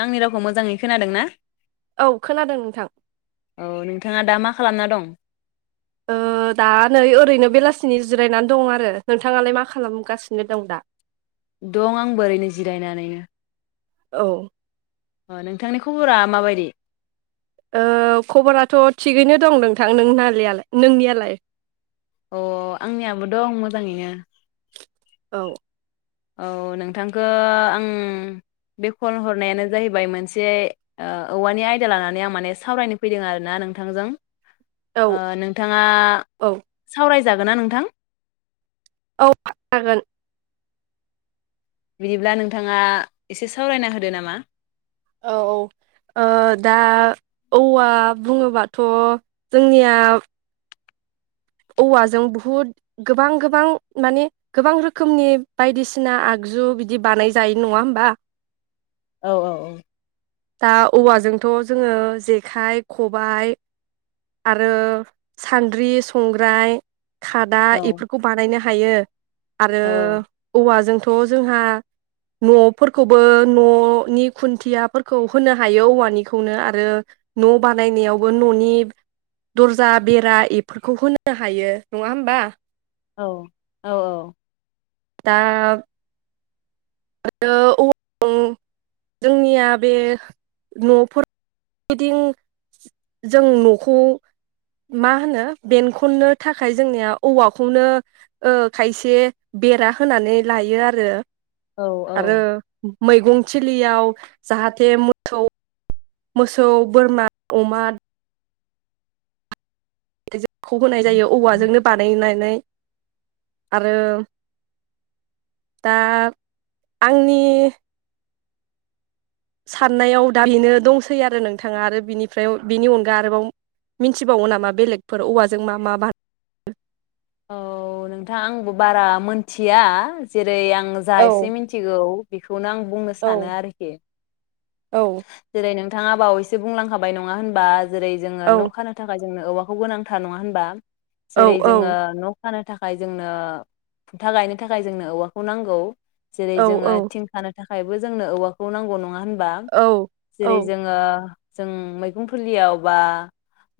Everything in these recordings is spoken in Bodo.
आंनि रावखौ मोजाङै खोनादों ना? औ खोनादों नोंथां । थाङा दा मा खालामना दं? ओ दा नै ओरैनो बेलासिनि जिरायनानै दं आरो नोंथाङालाय मा खालामगासिनो दं दा । दं आं बोरैनो जिरायनानैनो औ अ नोंथांनि खबरा माबायदि । ओ खबराथ' थिगैनो दं नोंथां नोंनालियालाय नोंनियालाय? अ आंनियाबो दं मोजाङैनो । औ औ नोंथांखौ आं बे कल हरनायानो जाहैबाय मोनसे ओ औवानि आयदा लानानै आं माने सावरायनो फैदों आरोना नोंथांजों । औ ओ नोंथाङा औ सावराय जागोना नोंथां । औ जागोन बिदिब्ला नोंथाङा एसे सावरायना होदो नामा । औ औ ओ दा औवा बुङोबाथ' जोंनिया औवाजों बहुद गोबां गोबां माने गोबां रोखोमनि बायदिसिना आगजु बिदि बानाय जायो नङा होमबा । औ औ औ दा औवाजोंथ' जोङो जेखाइ खबायाइ आरो सान्द्रि संग्राय खादा औ इफोरखौ बानायनो हा यो आरो औ औवा जोंथ' थ' जोंहा न'फोरखौबो न'नि खुन्थियाफोरखौ होनो हायो औवानिखौनो आरो न' बानायनायावबो न'नि दर्जा बेरा इफोर खौ होनो हायो नङा होमबा । औ औ औ दा आरो औवा जोंनिया बे न'फोरदिं जों न'खौ मा होनो बेनखननो थाखाय जोंनिया औवाखौनो ओ खायसे बेरा होनानै लायो आरो औ औ आरो मैगं थिलियाव जाहाथे मोसौ मोसौ बोरमा अमा ए [inaudible] खौ होनाय जायो औवाजोंनो बानायनाय नै आरो दा आंनि साननायाव दा बेनो दंसै आरो नोंथाङा आरो बिनिफ्राय बिनि अनगा आरोबाव मिन्थिबावो नामा बेलेगफोर औवाजों मा मा बान औ नोंथां आंबो बारा मोनथिया जे आं जा औ एसे मिथिगौ बेखौनो आं बुंनो औ सानो आरोखि औ बिथाङा बावैसो बुंलांखाबाय नङा होनबा जेरै जोङो औ न खानो थाखाय जोंनो औवाखौ गोनांथार नङा होनबा जेरै औ जोङो न फानो थाखाय जोंनो खुन्था गायनो थाखाय जोंनो औवाखौ नांगौ जेरै औ जोङो औ थिंखानो थाखायबो जोंनो औवाखौ नांगौ नङा होनबा औ जिरै औ जोङो जों मैगं फुलियाव बा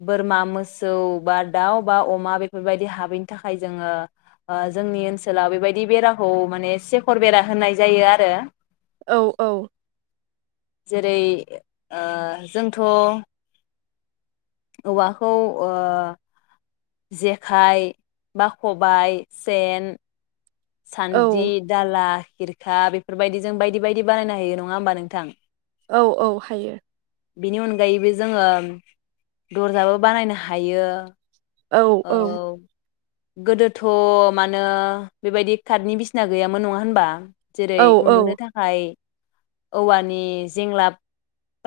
बोरमा मोसौ बा दाउ बा अमा बेफोरबायदि हाबैनि थाखाय जोङो जोंनि ओनसोलाव बेबायदि बेराखौ माने सेखर बेरा होनाय जायो आरो औ औ जेरै जोंथ औवाखौ जेखाइ बा खबाय सेन औ सान्दि दाला खिरखा बेफोरबायदि जों बायदि बायदि बानायनो हायो नङा होमबा नोंथां औ औ हायो बिनि अनगायैबो जोङो दर्जाबो बानायनो हायो औ औ गोदोथ मानो बेबायदि काटनि बिसिना गैयामोन नङा होनबा जेरै औ उन्दुनो औ थाखाय औवानि जेंला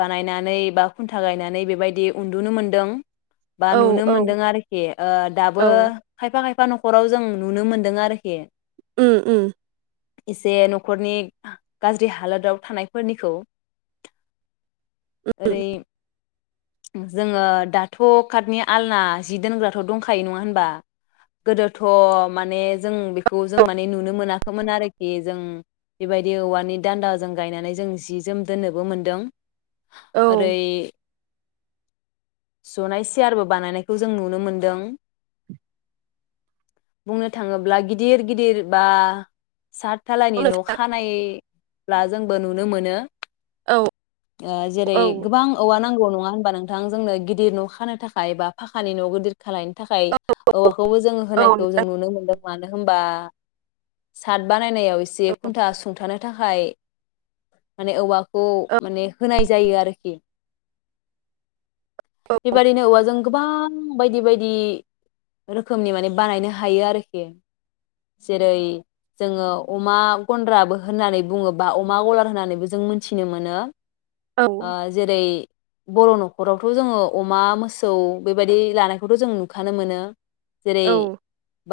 बानायनानै बा खुन्था गायनानै बेबायदि उन्दुनो मोनदों बा औ नुनो औ मोनदों आरो दाबो औ फ खफा खायफा नखराव जों नुनो मोनदों आरोखि उ उ एसे नखरनि गाज्रि हालोदाव थानायफोरनिखौ ओरै जोङो दाथ कटनि आलना जि दोनग्रााथ दंखायो नङा होनबा गोदोथ माने जों बेखौ औ जों माने नुनो मोनाखैमोन आरोखि जों बेबायदि औवानि दान्दाजों गायनानै जों जि जोम दोननोबो मोनदों। औ ओरै जनाय सियारबो बानायनाय खौ जों नुनो मोनदों बुंनो थाङोब्ला गिदिर गिदिर बा सात थालानि न नोंथां खानायब्ला जोंबो नुनो मोनो। औ ओ जेरै औ गोबां औवा नांगौ नंङा होनबा नोंथां जोंनो गिदिर न' खानो थाखाय बा फाखानि न' गोदोर खालायनो थाखाय औवाखौबो जों औ होनायखौ जों नुनो मोनदों मानो होनबा साद बा बानायाव एसे खुन्था सुंथानो थाखाय माने औवाखौ माने होनाय जायो आरोखि बेबायदिनो औवाजों गोबां बायदि बायदि रोखोमनि माने बानायनो हायो आरोखि जेरै जोंङो अमा गन्द्राबो होननानै बुङो बा अमा गलार होननानैबो जों मोनथिनो मोनो। औ ओ जेरै बर' नखरावथ' जोंङो अमा मोस सौ बेबायदि लानायखौथ' जों नुखानो मोनो। जेरै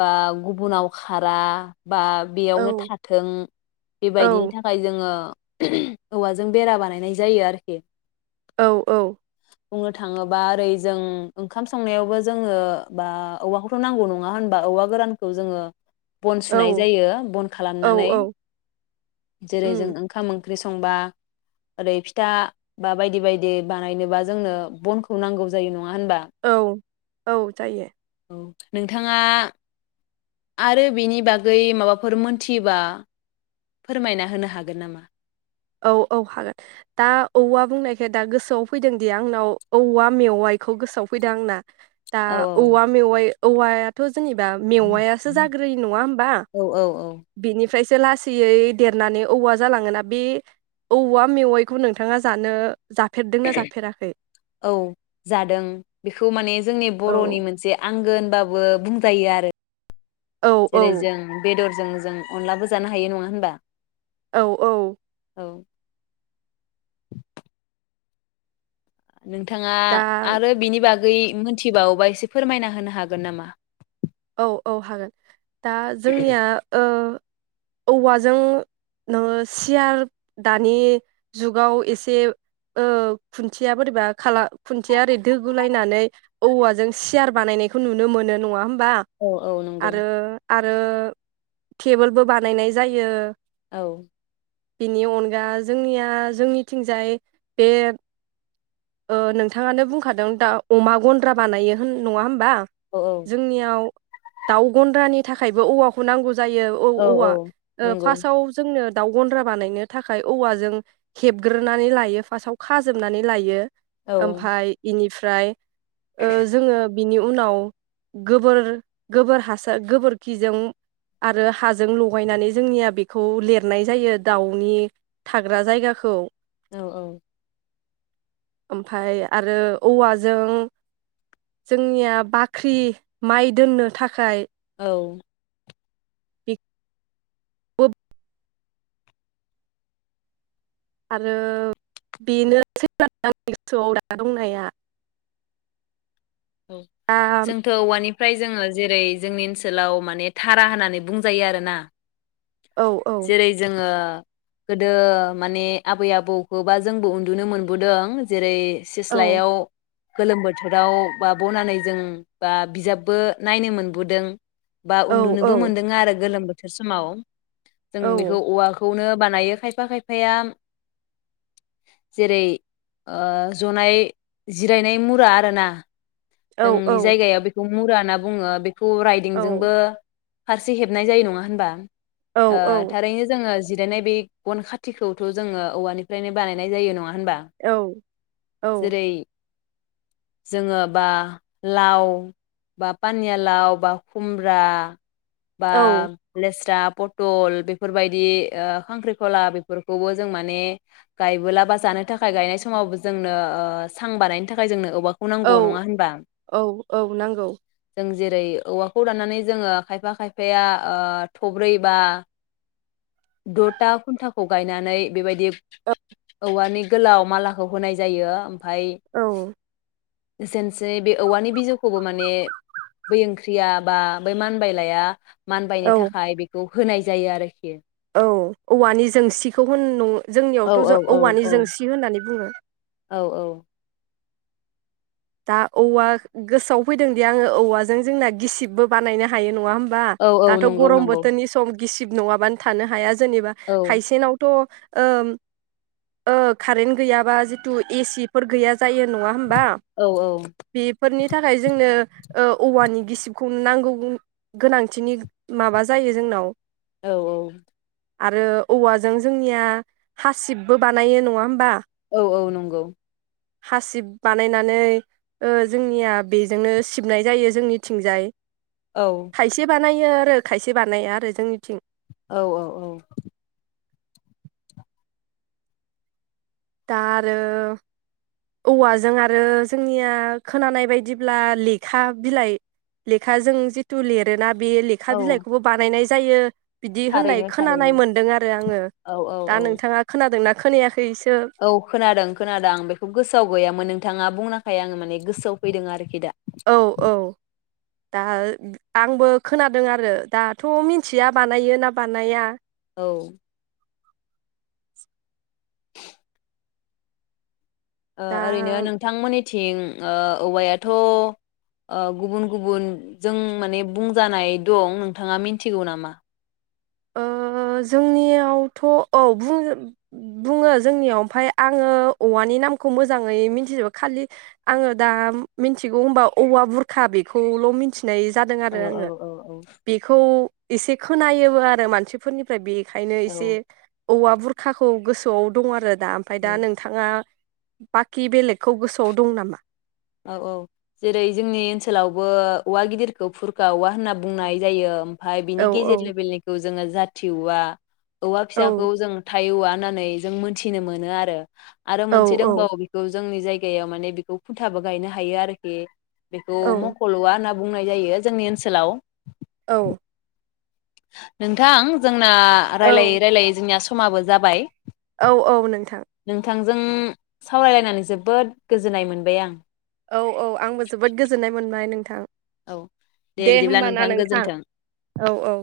बा गु बुनाव खारा बा औ बेयावनो थाथों बेबायदिनि थाखाय जोंङो औवाजों बेरा बानायनाय जायो आरोखि औ औ बुंनो थांङोबा ओरै जों ओंखाम संनायावबो जोंङो बा औवाखौथ' नांगौ नंङा होनबा औवा गोरानखौ जोंङो बन सुनाय औ औ जायो बन खालामनानै औ जेरै जों उम ओंखाम ओं ख्रि संबा ओरै फिथा बा बायदि बायदि बानायनोबा जोंनो बनखौ नांगौ जायो नं औ औ जायो। नोंथांङा आरो बिनि बागै माबाफोर मोनथियोबा फोरमायना होनो हागोन नामा? औ औ हागोन दा औवा बुंनायखाय दा गोसोआव फैदोंदि आंनाव औवा मेवाइखौ गोसोआव फैदों आंना दा औ औवा मेवाइ औवायाथ' जेनेबा मेवायासो जाग्रोयो नङा होनबा औ औ औ बेनि फ्रायसो लासैयै देरनानै औवा जालांङोना बे औवा मेवाइखौ नोंथांङा जानो जाफेरदोंना जाफेराखै? औ जादों बेखौ माने जोंनि औ बर'नि मोनसे आंगो होनबाबो बुं जायो आरो औ जेरै औ जों बेदर जों जों अनलाबो जानो हायो नंङा होनबा । औ औ औ नोंथाङा दा आरो बिनि बागै गै मोनथिबावोबा एसे फोरमायना होनो हागोन नामा औ औ हागोन दा जोंनिया ओह औवाजों नोङो सियार दानि जुगाव एसे ओह खुन्थिया बोरैबा खाला खुन्थिया ओरै दोगुलायनानै औवाजों सियार बानायनायखौ नुनो मोनो नङा होमबा औ औ नोंगौ आरो आरो थेबोलबो बानायनाय जायो औ बिनि अनगा जोंनिया जोंनिथिंजाय बे ओह नोंथाङानो बुंखादों दा अमा गन्द्रा बानायो होन नङा होमबा औ औ जोंनियाव दाउ गन्द्रानि थाखायबो औवाखौ नांगौ जा जायो औ औ-औवा औ ओह नंगौ फासाव जोंनो दाउ गन्द्रा बानायनो थाखाय औवाजों हेबग्रोनानै लायो फासाव खाजोबनानै लायो औ ओमफाय इनिफ फ्राय ओह जोङो बिनि उनाव गोबोर गोबोर हासार गोबोरखिजों आरो हाजों लगायनानै जोंनिया बेखौ लिरनाय जायो दाउनि थाग्रा जायगाखौ औ औ ओमफाय आरो औवाजों जोंनिया बाख्रि माइ दोननो थाखाय औ बि [unintelligible] आरो बेनो आंनि गोसोआव दा दंनाया औ दा जोंथ' औवानि ओमफ्राय जोङो जेरै जोंनि ओनसोलाव माने धारा होननानै बुंजायो आरोना औ औ जेरै जोङो गोदो माने आबै आबौखौबा जोंबो उन्दुनो मोनबोदों जेरै औ सिस्लायाव गोलोम बोथोराव बा बनानै जों बा बिजाबबो नायनो मोनबोदों। बा औ औ उन्दुनोबो मोनदों आरो गोलोम बो थोर समाव। जों औ बेखौ औवाखौनो बानायो खायफा खायफाया जेरै ओह जनाय जिरायनाय मुरा आरोना औ औ जोंनि जायगाया बेखौ मुरा ना बुङो। बे खौ औ राइदिंजोंबो फारसे हेबनाय जायो नङा होनबा? औ ओ थारैनो जोङो जिरायनाय बे गन खाथिखौथ' जोङो औवानिफ्रायनो बानायनाय जायो नङा होनबा औ जेरै जोङो बा लाव बा पानिया लाव बा खुमब्रा बा लेस्रा पथल बेफोरबायदि ओ खांख्रिखला बेफोरखौबो जों माने गायबोला बा जानो थाखाय गायनाय समावबो जोंनो ओ सां बानायनो थाखाय जोंनो औवा खौ नांगौ औ नङा होनबा? औ औ नांगौ ओम जेरै औवाखौ दनानै जोङो खायफा खायफाया थब्रै बा दथा खुन्टाखौ गायनानै बेबायदि औवानि गोलाव मालाखौ होनाय जायो। फाय औ एसेनोसै बे औवानि बिजौखौबो माने बै ओंख्रिया बा बै मानबाय लाया मानबायनो औ थाखाय बेखौ होनाय जायो आरोखि। औ औवानि जोंसिखौ होन औ जोंनियावथ' औ ज औवानि जोंसि होननानै बुङो। औ औ दा औवा गोसोआव फैदोंदि आङो औवाजों जोंना गिसिबबो बानायनो हायो नङा होम बा औ औ दाथ' नंगौ गरम नंगौ बोथोरनि सम गिसिब नङाबानो थानो हाया जेनेबा औ खायसेनावथ' ओ ओ कारेन्ट गैयाबा जिथु एसिफोर गैया जायो नङा होमबा? औ बेफोरनि थाखाय जोंनो ओ औवानि गिसिबखौनो नांगौ गोनांथिनि माबा जायो जोंनाव। औ औ आरो औवाजों जोंनिया हासिबबो बानायो नङा होमबा? औ औ नंगौ हासिब बानायना नै जोंनिया बेजोंनो सिबनाय जायो जोंनिथिंजाय। औ खायसे बानायो आरो खायसे बानाया आरो जोंनिथिं औ औ औ दा आरो औवाजों आरो जोंनिया खोनानाय बायदिब्ला लेखा बिलाइ लेखाजों जिथु लिरोना बे लेखा औ बिलाइखौबो बानायनाय जायो बिदि होननाय थारैनो खोनानाय थारैनो मोनदों आरो आङो औ औ दा औ नोंथाङा खोनादों ना? खोनायाखै इसो औ खोनादों खोनादों आं बेखौ गोसोआव गैयामोन नोंथाङा बुंनायखाय आङो माने गोसोआव फैदों आरोखि दा। औ औ दा आंबो खोनादों आरो दाथ' मिथिया बानायो ना बानाया औ [inaudible] ओ ओरैनो दा नोंथांमोननि थिं ओ औवायाथ' गुबुन गुबुन जों माने बुंजानाय दं नोंथाङा मिथिगौ नामा? ओ जोंनियावथ' औ बुङो बुङो जोंनियाव ओमफाय आङो औवानि नामखौ मोजाङै मिथिजोबो खालि आङो दा मिथिगौ होनबा औवा बुरखा बेखौल' मिथि नाय जादों औ आरो औ आङो औ बेखौ एसेखौ नायोबो आरो मानसिफोरनिफ्राय बे ओंखायनो औ एसे औवा बुरखाखौ गोसोआव दं आरो दा ओमफ्राय दा औ नोंथाङा बाखि बेलेगखौ गोसोआव दं नामा? औ औ जेरै जोंनि ओनसोलावबो औवा गिदिरखौ फुरखा औवा होनना बुंनाय जायो। ओमफ्राय औ बिनि गेजेर लेभेलनिखौ जोङो जाथि औवा औवा औ फिसाखौ जों थाय औवा होननानै जों मोनथिनो मोनो आरो। आरो औ मोनसे दंबावो बेखौ जोंनि जायगायाव माने मुथाबो गायनो हायो आरोखि बेखौ औ मखल'वा होनना बुंनाय जायो जोंनि ओनसोलाव। औ नोंथां जों ना रायलै औ रायलायो जोंनिया समाबो जाबाय। औ औ नोंथां। जों सावरायलायनानै जोबोद गोजोननाय मोनबाय आं। औ औ आंबो जोबोद गोजोननाय मोनबाय नोंथां। औ दे होमबाना नोंथां औ औ।